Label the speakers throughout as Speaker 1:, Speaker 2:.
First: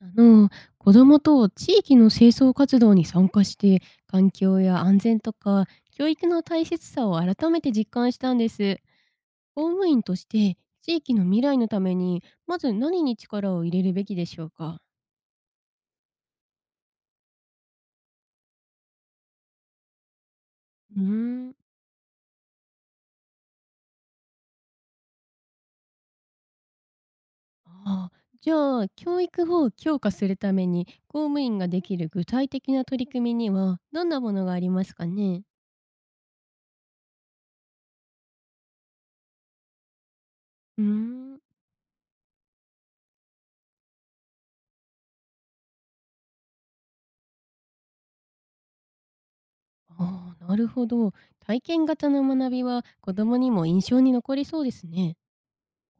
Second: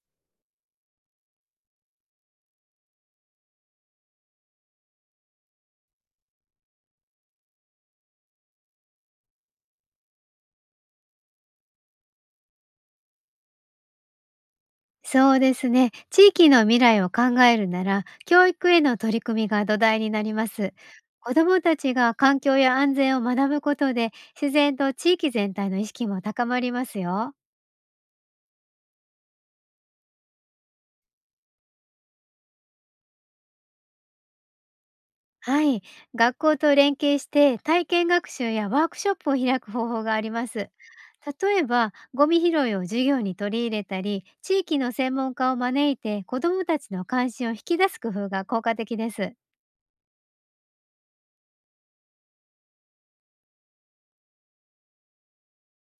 Speaker 1: あの子どもと地域の清掃活動に参加して、環境や安全とか教育の大切さを改めて実感したんです。公務員として地域の未来のためにまず何に力を入れるべきでしょうか？
Speaker 2: そうですね。地域の未来を考えるなら、教育への取り組みが土台になります。
Speaker 1: うー
Speaker 2: 子ど
Speaker 1: ん。
Speaker 2: もたちが環境や安全を学ぶことで、自然と地域全体の意識も高まりますよ。
Speaker 1: ああ。じゃあ教育を強化するために公務員ができる具体的な取り組みにはどんなものがありますかね？
Speaker 2: はい。学校と連携して、体験学習やワークショップを開く方法があります。
Speaker 1: うーん。
Speaker 2: 例えば、ゴミ拾いを授業に取り入れたり、地域の専門家を招いて、子どもたちの関心を引き出す工夫が効果的です。
Speaker 1: ああ、なるほど。体験型の学びは子どもにも印象に残りそうですね。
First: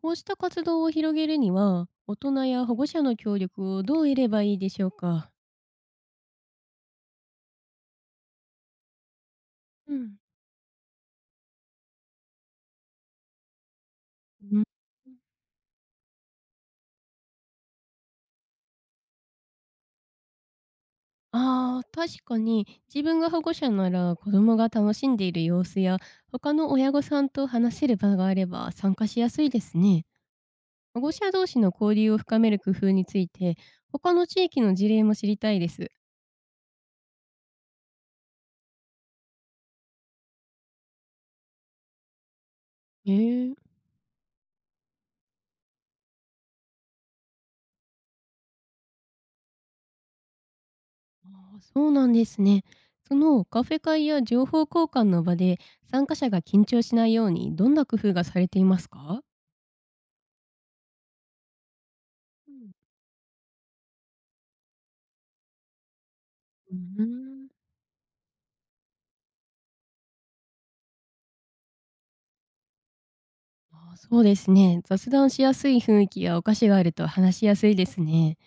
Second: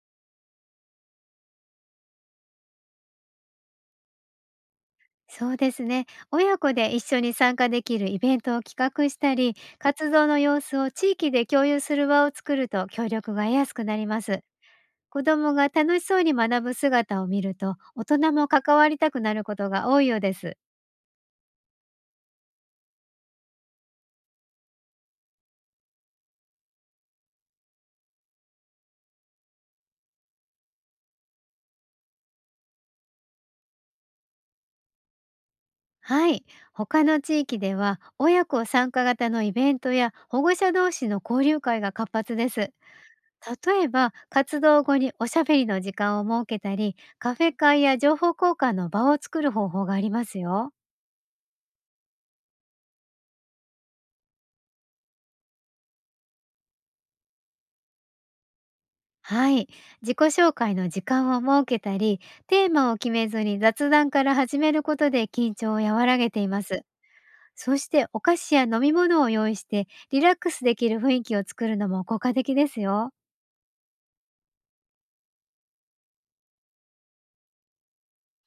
Speaker 1: こうした活動を広げるには、大人や保護者の協力をどう得ればいいでしょうか。
Speaker 2: そうですね。親子で一緒に参加できるイベントを企画したり、
Speaker 1: う
Speaker 2: 活
Speaker 1: ん、
Speaker 2: 動の様子を地域で共有する場を作ると協力が得やすくなります。
Speaker 1: うん。
Speaker 2: 子どもが楽しそうに学ぶ姿を見ると、大人も関わりたくなることが多いようです。
Speaker 1: ああ、確かに。自分が保護者なら子供が楽しんでいる様子や他の親御さんと話せる場があれば参加しやすいですね。保護者同士の交流を深める工夫について他の地域の事例も知りたいです。
Speaker 2: はい。他の地域では、親子参加型のイベントや保護者同士の交流会が活発です。
Speaker 1: へえ。
Speaker 2: 例えば、活動後におしゃべりの時間を設けたり、カフェ会や情報交換の場を作る方法がありますよ。
Speaker 1: ああ、そうなんですね。そのカフェ会や情報交換の場で参加者が緊張しないようにどんな工夫がされていますか？
Speaker 2: はい。自己紹介の時間を設けたり、テー
Speaker 1: う
Speaker 2: マを決めずに雑談から始めることで緊張を和らげています。
Speaker 1: ん。
Speaker 2: そしてお菓子や飲み物を用意してリラックスできる雰囲気を作るのも効果的ですよ。
Speaker 1: ああ、そうですね。雑談しやすい雰囲気やお菓子があると話しやすいですね。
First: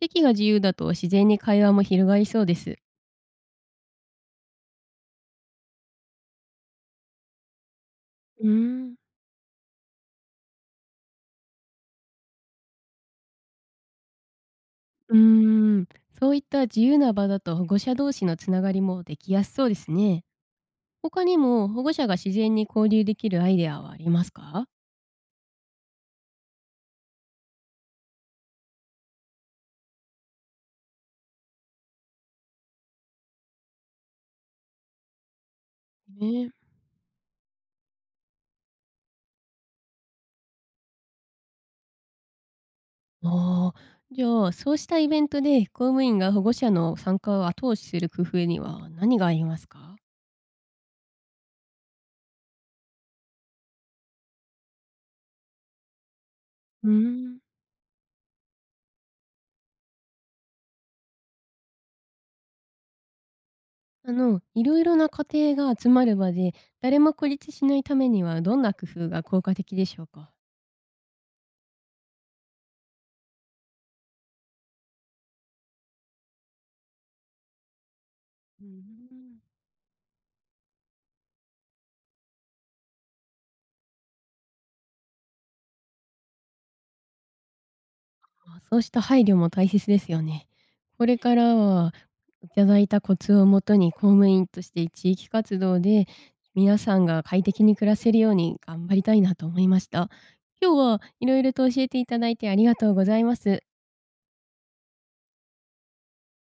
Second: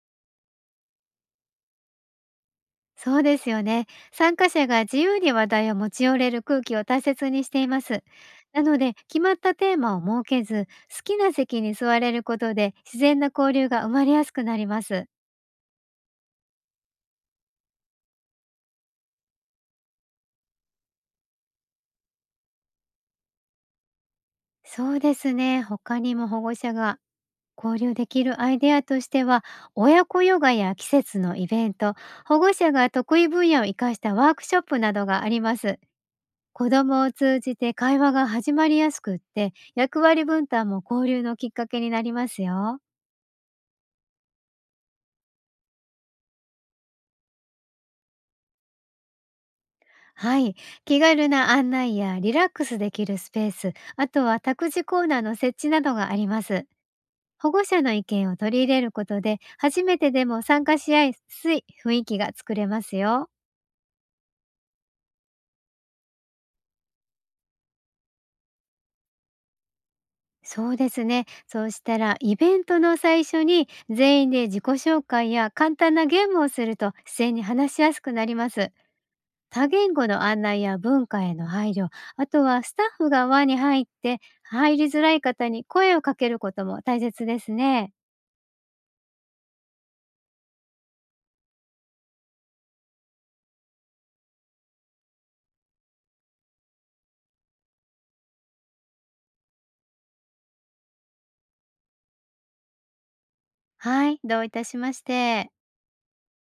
Speaker 1: 席が自由だと自然に会話も広がりそうです。
Speaker 2: そうですよね。参加者が自由に話題を持ち寄れる空気を大切にしています。
Speaker 1: うー
Speaker 2: なので、
Speaker 1: ん。
Speaker 2: 決まったテーマを設けず、好きな席に座れることで自然な交流が生まれやすくなります。
Speaker 1: うーん、そういった自由な場だと保護者同士のつながりもできやすそうですね。他にも保護者が自然に交流できるアイデアはありますか？
Speaker 2: そうですね。他にも保護者が交流できるアイデアとしては、親子ヨガや季節のイベント、保護者が得意分野を生かしたワークショップなどがあります。
Speaker 1: ね。
Speaker 2: 子どもを通じて会話が始まりやすくって、役割分担も交流のきっかけになりますよ。
Speaker 1: ああ、じゃあ、そうしたイベントで公務員が保護者の参加を後押しする工夫には何がありますか？
Speaker 2: はい。気軽な案内やリラックスできるスペース、あとは託児コーナーの設置などがあります。
Speaker 1: うーん。
Speaker 2: 保護者の意見を取り入れることで、初めてでも参加しやすい雰囲気が作れますよ。
Speaker 1: いろいろな家庭が集まる場で誰も孤立しないためにはどんな工夫が効果的でしょうか？
Speaker 2: そうですね。そうしたら、イベントの最初に全員で自己紹介や簡単なゲームをすると自然に話しやすくなりま
Speaker 1: う
Speaker 2: す。
Speaker 1: ん。
Speaker 2: 多言語の案内や文化への配慮、あとはスタッフが輪に入って入りづらい方に声をかけることも大切ですね。
Speaker 1: あ、そうした配慮も大切ですよね。これからは、いただいたコツをもとに公務員として地域活動で皆さんが快適に暮らせるように頑張りたいなと思いました。今日はいろいろと教えていただいてありがとうございます。
Speaker 2: はい、どういたしまして。